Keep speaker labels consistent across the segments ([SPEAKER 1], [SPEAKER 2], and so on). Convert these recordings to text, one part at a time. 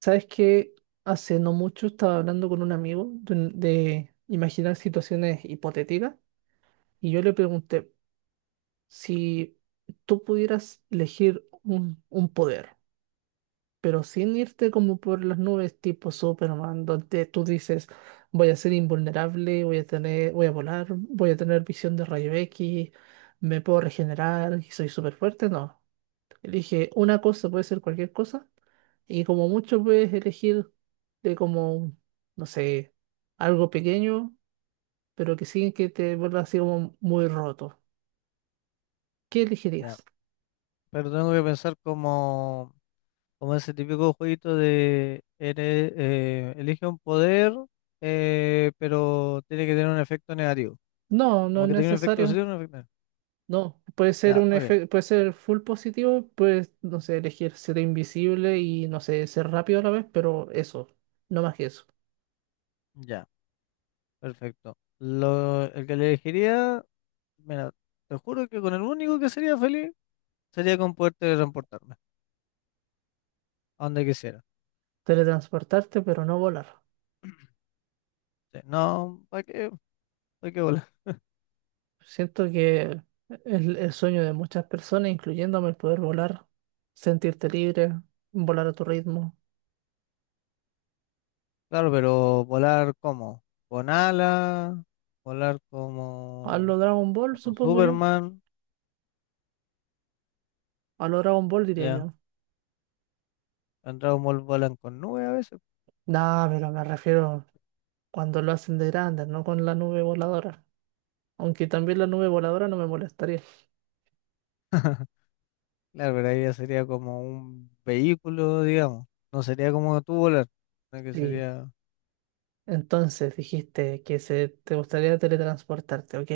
[SPEAKER 1] ¿Sabes que? Hace no mucho estaba hablando con un amigo de, de imaginar situaciones hipotéticas y yo le pregunté si tú pudieras elegir un poder, pero sin irte como por las nubes tipo Superman, donde tú dices voy a ser invulnerable, voy a tener, voy a volar, voy a tener visión de rayo X, me puedo regenerar y soy súper fuerte. No, elige una cosa, puede ser cualquier cosa y como mucho puedes elegir de como, no sé, algo pequeño, pero que sí que te vuelva así como muy roto. ¿Qué
[SPEAKER 2] Ya,
[SPEAKER 1] elegirías?
[SPEAKER 2] pero tengo que pensar como, como ese típico jueguito de eres, elige un poder, pero tiene que tener un efecto negativo.
[SPEAKER 1] No, no
[SPEAKER 2] Como
[SPEAKER 1] es
[SPEAKER 2] que tiene un efecto
[SPEAKER 1] necesario.
[SPEAKER 2] positivo y un efecto negativo.
[SPEAKER 1] No, puede ser
[SPEAKER 2] Ya, ok,
[SPEAKER 1] puede ser full positivo, puedes, no sé, elegir ser invisible y, no sé, ser rápido a la vez, pero eso, no más que eso.
[SPEAKER 2] ya, perfecto. El que le elegiría, mira, te juro que con el único que sería feliz sería con poder teletransportarme a donde quisiera.
[SPEAKER 1] Teletransportarte, pero no volar.
[SPEAKER 2] Sí, no, ¿para qué? ¿Para qué volar?
[SPEAKER 1] Siento que es el sueño de muchas personas, incluyéndome el poder volar, sentirte libre, volar a tu ritmo.
[SPEAKER 2] Claro, pero volar como, con alas, volar
[SPEAKER 1] A
[SPEAKER 2] como,
[SPEAKER 1] lo Dragon Ball,
[SPEAKER 2] como
[SPEAKER 1] supongo yo.
[SPEAKER 2] Superman.
[SPEAKER 1] A lo Dragon Ball diría
[SPEAKER 2] Ya,
[SPEAKER 1] yo.
[SPEAKER 2] en Dragon Ball volan con nubes a veces.
[SPEAKER 1] Nah, pero me refiero cuando lo hacen de grande, no con la nube voladora. Aunque también la nube voladora no me molestaría.
[SPEAKER 2] Claro, pero ahí ya sería como un vehículo, digamos. No sería como tú volar, sino que
[SPEAKER 1] Sí.
[SPEAKER 2] sería,
[SPEAKER 1] Entonces dijiste que se, te gustaría teletransportarte, ok.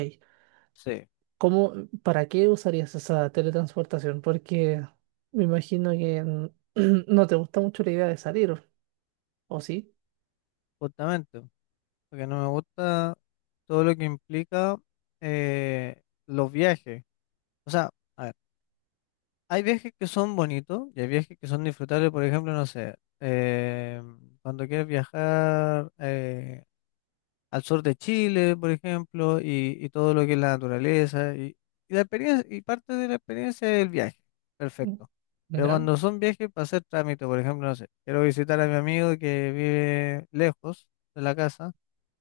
[SPEAKER 2] sí,
[SPEAKER 1] ¿Cómo, para qué usarías esa teletransportación? Porque me imagino que no te gusta mucho la idea de salir, ¿o sí?
[SPEAKER 2] justamente. Porque no me gusta todo lo que implica los viajes. O sea, a ver, hay viajes que son bonitos y hay viajes que son disfrutables, por ejemplo, no sé, cuando quieres viajar al sur de Chile, por ejemplo, y todo lo que es la naturaleza. Y la experiencia, y parte de la experiencia es el viaje.
[SPEAKER 1] Mm,
[SPEAKER 2] Perfecto. Pero
[SPEAKER 1] ¿Ya?
[SPEAKER 2] cuando son viajes para hacer trámite, por ejemplo, no sé, quiero visitar a mi amigo que vive lejos de la casa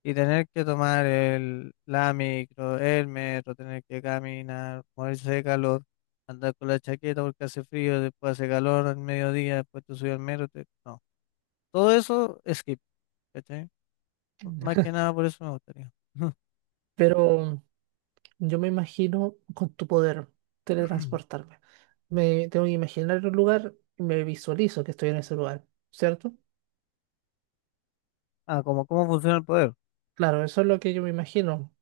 [SPEAKER 2] y tener que tomar la micro, el metro, tener que caminar, morirse de calor, andar con la chaqueta porque hace frío, después hace calor al mediodía, después te subes al metro. No. Todo eso, skip, ¿cachai? Más que nada por eso me gustaría.
[SPEAKER 1] Pero yo me imagino con tu poder teletransportarme. Me tengo que imaginar un lugar y me visualizo que estoy en ese lugar, ¿cierto?
[SPEAKER 2] Ah, ¿cómo funciona el poder?
[SPEAKER 1] Claro, eso es lo que yo me imagino.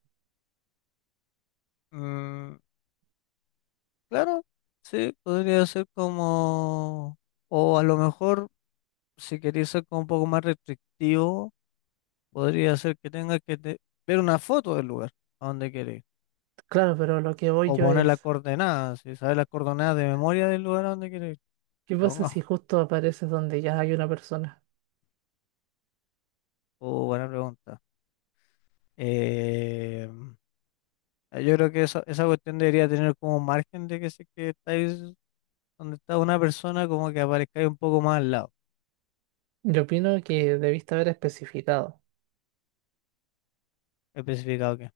[SPEAKER 2] Mm, claro, sí, podría ser como, o a lo mejor, si queréis ser como un poco más restrictivo, podría ser que ver una foto del lugar a donde queréis,
[SPEAKER 1] Claro, pero lo que voy
[SPEAKER 2] o
[SPEAKER 1] yo
[SPEAKER 2] poner las
[SPEAKER 1] es,
[SPEAKER 2] coordenadas, si sabes las coordenadas de memoria del lugar a donde queréis.
[SPEAKER 1] ¿qué pasa si
[SPEAKER 2] Ponga,
[SPEAKER 1] justo apareces donde ya hay una persona?
[SPEAKER 2] oh, buena pregunta. Eh, yo creo que esa cuestión debería tener como margen de que si es que estáis donde está una persona, como que aparezcáis un poco más al lado,
[SPEAKER 1] Yo opino que debiste haber especificado,
[SPEAKER 2] especificado.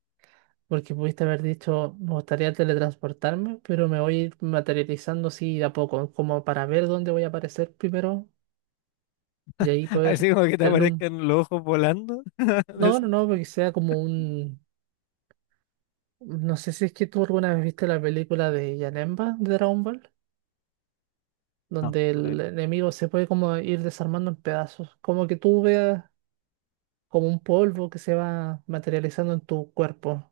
[SPEAKER 1] porque pudiste haber dicho, me gustaría teletransportarme, pero me voy a ir materializando así de a poco, como para ver dónde voy a aparecer primero y ahí poder
[SPEAKER 2] Así como que te
[SPEAKER 1] tener un...
[SPEAKER 2] aparezcan los ojos volando.
[SPEAKER 1] No, no,
[SPEAKER 2] Decir,
[SPEAKER 1] no, porque sea como un... No sé si es que tú alguna vez viste la película de Janemba de Dragon Ball,
[SPEAKER 2] no,
[SPEAKER 1] donde
[SPEAKER 2] no, la he
[SPEAKER 1] el
[SPEAKER 2] visto.
[SPEAKER 1] enemigo se puede como ir desarmando en pedazos, como que tú veas como un polvo que se va materializando en tu cuerpo.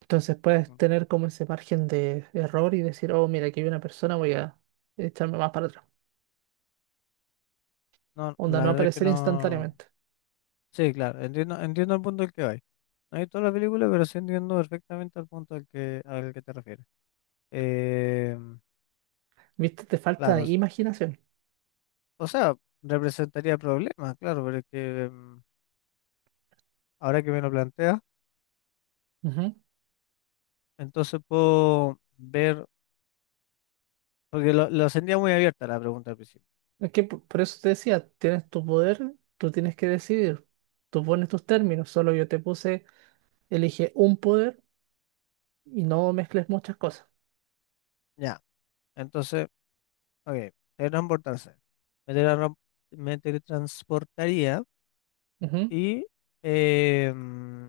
[SPEAKER 1] Entonces puedes tener como ese margen de error y decir, oh, mira, aquí hay una persona, voy a echarme más para atrás.
[SPEAKER 2] No, no,
[SPEAKER 1] Onda, no
[SPEAKER 2] la
[SPEAKER 1] va a
[SPEAKER 2] verdad es que
[SPEAKER 1] aparecer
[SPEAKER 2] no.
[SPEAKER 1] instantáneamente.
[SPEAKER 2] Sí, claro, entiendo, entiendo el punto al que vais. No he visto la película, pero sí entiendo perfectamente el punto al que te refieres. Eh,
[SPEAKER 1] ¿Viste? Te falta
[SPEAKER 2] claro,
[SPEAKER 1] imaginación.
[SPEAKER 2] o sea, representaría problemas, claro, pero es que ahora que me lo planteas,
[SPEAKER 1] Ujú.
[SPEAKER 2] entonces puedo ver, porque lo sentía muy abierta la pregunta al principio.
[SPEAKER 1] Es que por eso te decía, tienes tu poder, tú tienes que decidir. Tú pones tus términos, solo yo te puse: elige un poder y no mezcles muchas cosas.
[SPEAKER 2] Ya, entonces, ok, teletransportarse. Me teletran- Me teletransportaría.
[SPEAKER 1] Ujú.
[SPEAKER 2] Y eh, mm,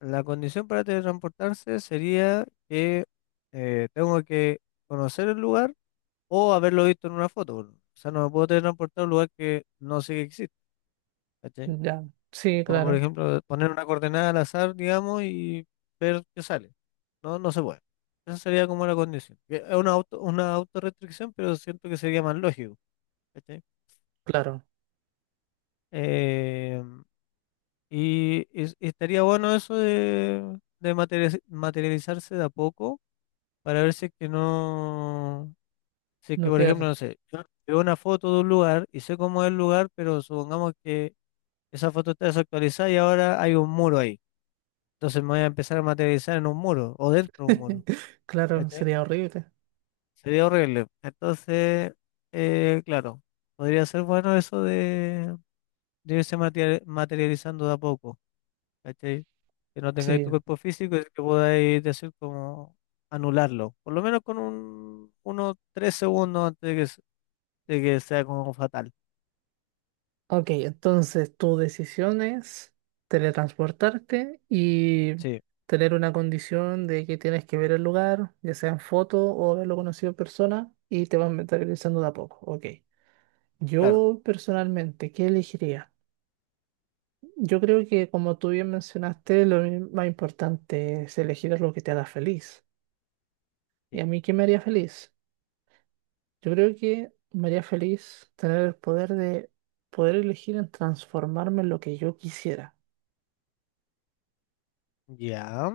[SPEAKER 2] la condición para teletransportarse sería que tengo que conocer el lugar o haberlo visto en una foto. Por O sea, no me puedo teletransportar a un lugar que no sé que existe, ¿cachai?
[SPEAKER 1] Ya, sí,
[SPEAKER 2] Como por
[SPEAKER 1] claro,
[SPEAKER 2] ejemplo poner una coordenada al azar, digamos, y ver qué sale. No, no se puede. Esa sería como la condición. Que Es una auto, una autorrestricción, pero siento que sería más lógico, ¿cachai?
[SPEAKER 1] claro,
[SPEAKER 2] Em, Y, estaría bueno eso de materializarse de a poco para ver si es que no, si es que
[SPEAKER 1] no
[SPEAKER 2] por ejemplo,
[SPEAKER 1] queda.
[SPEAKER 2] no sé, yo veo una foto de un lugar y sé cómo es el lugar, pero supongamos que esa foto está desactualizada y ahora hay un muro ahí. Entonces me voy a empezar a materializar en un muro o dentro de un muro.
[SPEAKER 1] Claro,
[SPEAKER 2] ¿Cachai?
[SPEAKER 1] sería horrible.
[SPEAKER 2] Sería horrible. Entonces, claro, podría ser bueno eso de irse materializando de a poco. ¿Cachai? Que no tengáis
[SPEAKER 1] Sí.
[SPEAKER 2] tu cuerpo físico y que podáis decir como anularlo, por lo menos con unos 3 segundos antes de de que sea como fatal.
[SPEAKER 1] Ok, entonces tu decisión es teletransportarte y
[SPEAKER 2] Sí,
[SPEAKER 1] tener una condición de que tienes que ver el lugar, ya sea en foto o haberlo conocido en persona, y te vas mentalizando de a poco. Ok.
[SPEAKER 2] claro,
[SPEAKER 1] Yo personalmente, ¿qué elegiría? Yo creo que como tú bien mencionaste, más importante es elegir lo que te haga feliz. ¿Y
[SPEAKER 2] sí.
[SPEAKER 1] a mí qué me haría feliz? Yo creo que me haría feliz tener el poder de poder elegir en transformarme en lo que yo quisiera.
[SPEAKER 2] Ya,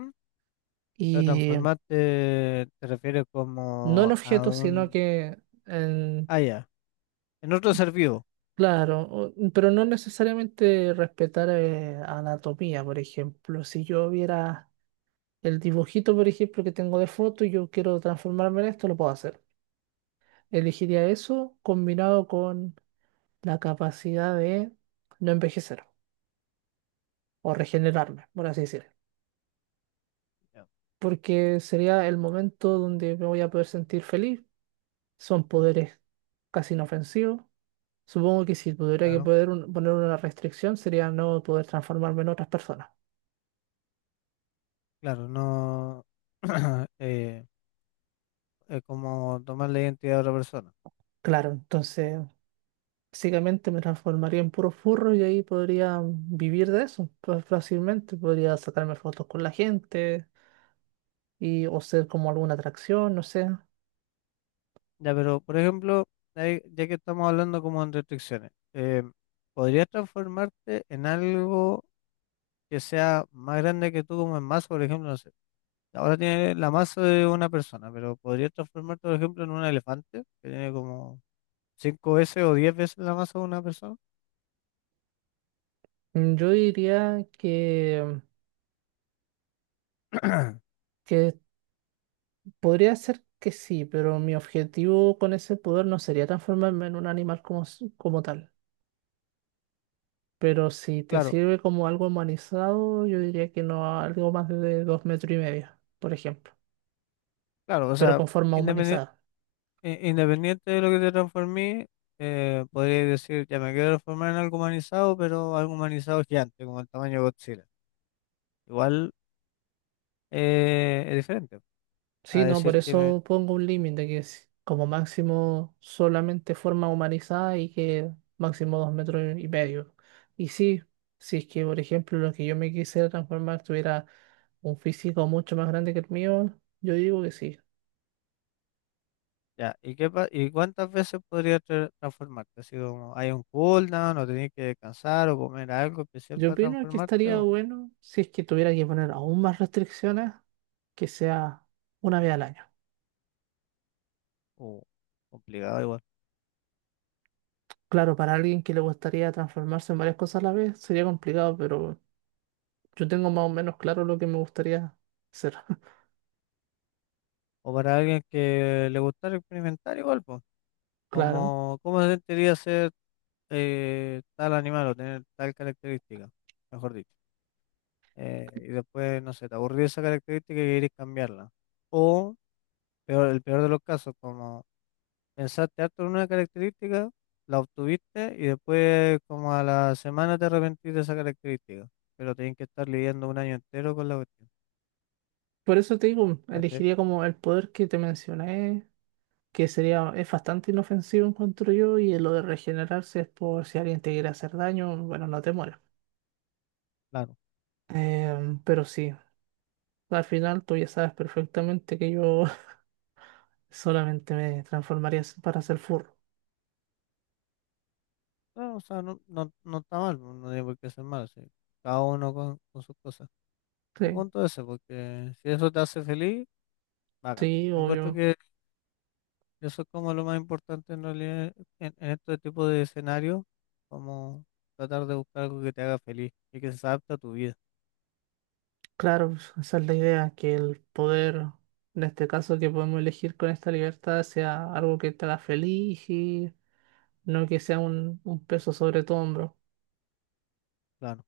[SPEAKER 2] pero
[SPEAKER 1] Y
[SPEAKER 2] transformarte te refieres
[SPEAKER 1] no en
[SPEAKER 2] como a
[SPEAKER 1] objetos, sino
[SPEAKER 2] un...
[SPEAKER 1] que en,
[SPEAKER 2] Ah, ya, en otro ser vivo.
[SPEAKER 1] claro, pero no necesariamente respetar anatomía, por ejemplo. Si yo viera el dibujito, por ejemplo, que tengo de foto y yo quiero transformarme en esto, lo puedo hacer. Elegiría eso combinado con la capacidad de no envejecer o regenerarme, por así decirlo.
[SPEAKER 2] Ya,
[SPEAKER 1] Porque sería el momento donde me voy a poder sentir feliz. Son poderes casi inofensivos. Supongo que si tuviera que
[SPEAKER 2] claro,
[SPEAKER 1] poner una restricción sería no poder transformarme en otras personas.
[SPEAKER 2] claro, no eh, es como tomar la identidad de otra persona.
[SPEAKER 1] Claro, entonces básicamente me transformaría en puro furro y ahí podría vivir de eso pues, fácilmente. Podría sacarme fotos con la gente y o ser como alguna atracción, no sé.
[SPEAKER 2] Ya, pero por ejemplo, ya que estamos hablando como en restricciones, ¿podrías transformarte en algo que sea más grande que tú como en masa? Por ejemplo, no sé, ahora tiene la masa de una persona, pero ¿podrías transformarte, por ejemplo, en un elefante que tiene como 5 veces o 10 veces la masa de una persona?
[SPEAKER 1] Yo diría que podría ser que sí, pero mi objetivo con ese poder no sería transformarme en un animal como, como tal. Pero si te
[SPEAKER 2] Claro,
[SPEAKER 1] sirve como algo humanizado, yo diría que no algo más de dos metros y medio, por ejemplo,
[SPEAKER 2] claro, o
[SPEAKER 1] pero
[SPEAKER 2] sea,
[SPEAKER 1] con forma
[SPEAKER 2] independiente,
[SPEAKER 1] humanizada.
[SPEAKER 2] independiente de lo que te transformé, podría decir, ya me quiero transformar en algo humanizado, pero algo humanizado gigante, como el tamaño de Godzilla. Igual es diferente.
[SPEAKER 1] Sí,
[SPEAKER 2] A
[SPEAKER 1] no, por
[SPEAKER 2] decir que me-
[SPEAKER 1] eso pongo un límite que es como máximo solamente forma humanizada y que máximo dos metros y medio. Y sí, si es que, por ejemplo, lo que yo me quisiera transformar tuviera un físico mucho más grande que el mío, yo digo que sí.
[SPEAKER 2] ya, ¿y y cuántas veces podría transformarte? Así como hay un cooldown o tenés que descansar o comer algo especial
[SPEAKER 1] Yo
[SPEAKER 2] para
[SPEAKER 1] opino que
[SPEAKER 2] transformarte
[SPEAKER 1] estaría bueno si es que tuviera que poner aún más restricciones, que sea una vez al año.
[SPEAKER 2] o complicado igual.
[SPEAKER 1] Claro, para alguien que le gustaría transformarse en varias cosas a la vez sería complicado, pero yo tengo más o menos claro lo que me gustaría hacer.
[SPEAKER 2] O para alguien que le gustara experimentar igual, pues,
[SPEAKER 1] Claro.
[SPEAKER 2] como cómo se sentiría ser tal animal o tener tal característica, mejor dicho. Y después, no sé, te aburrió esa característica y querés cambiarla. O peor, el peor de los casos, como pensaste harto en una característica, la obtuviste y después como a la semana te arrepentís de esa característica. Pero tenés que estar lidiando un año entero con la cuestión.
[SPEAKER 1] Por eso te digo,
[SPEAKER 2] ¿Cachai?
[SPEAKER 1] elegiría como el poder que te mencioné, que sería, es bastante inofensivo, encuentro yo, y lo de regenerarse es por si alguien te quiere hacer daño, bueno, no te mueres.
[SPEAKER 2] Claro.
[SPEAKER 1] Em, pero sí, al final tú ya sabes perfectamente que yo solamente me transformaría para ser furro.
[SPEAKER 2] No, o sea, no, no, no está mal, pues, no tiene por qué ser mal, sí. Cada uno con sus cosas. El
[SPEAKER 1] Sí,
[SPEAKER 2] punto es ese, porque si eso te hace feliz, bacán.
[SPEAKER 1] sí,
[SPEAKER 2] Encuentro
[SPEAKER 1] obvio.
[SPEAKER 2] que eso es como lo más importante en realidad en este tipo de escenarios, como tratar de buscar algo que te haga feliz y que se adapte a tu vida.
[SPEAKER 1] Claro, pues, esa es la idea, que el poder, en este caso que podemos elegir con esta libertad, sea algo que te haga feliz y no que sea un peso sobre tu hombro.
[SPEAKER 2] Claro.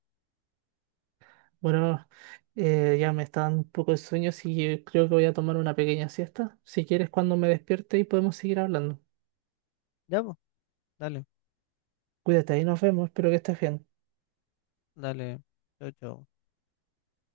[SPEAKER 1] Bueno, ya me está dando un poco de sueño, así que creo que voy a tomar una pequeña siesta. Si quieres, cuando me despierte y podemos seguir hablando.
[SPEAKER 2] Ya, pues, dale.
[SPEAKER 1] Cuídate y nos vemos, espero que estés bien.
[SPEAKER 2] Dale, chao, chao.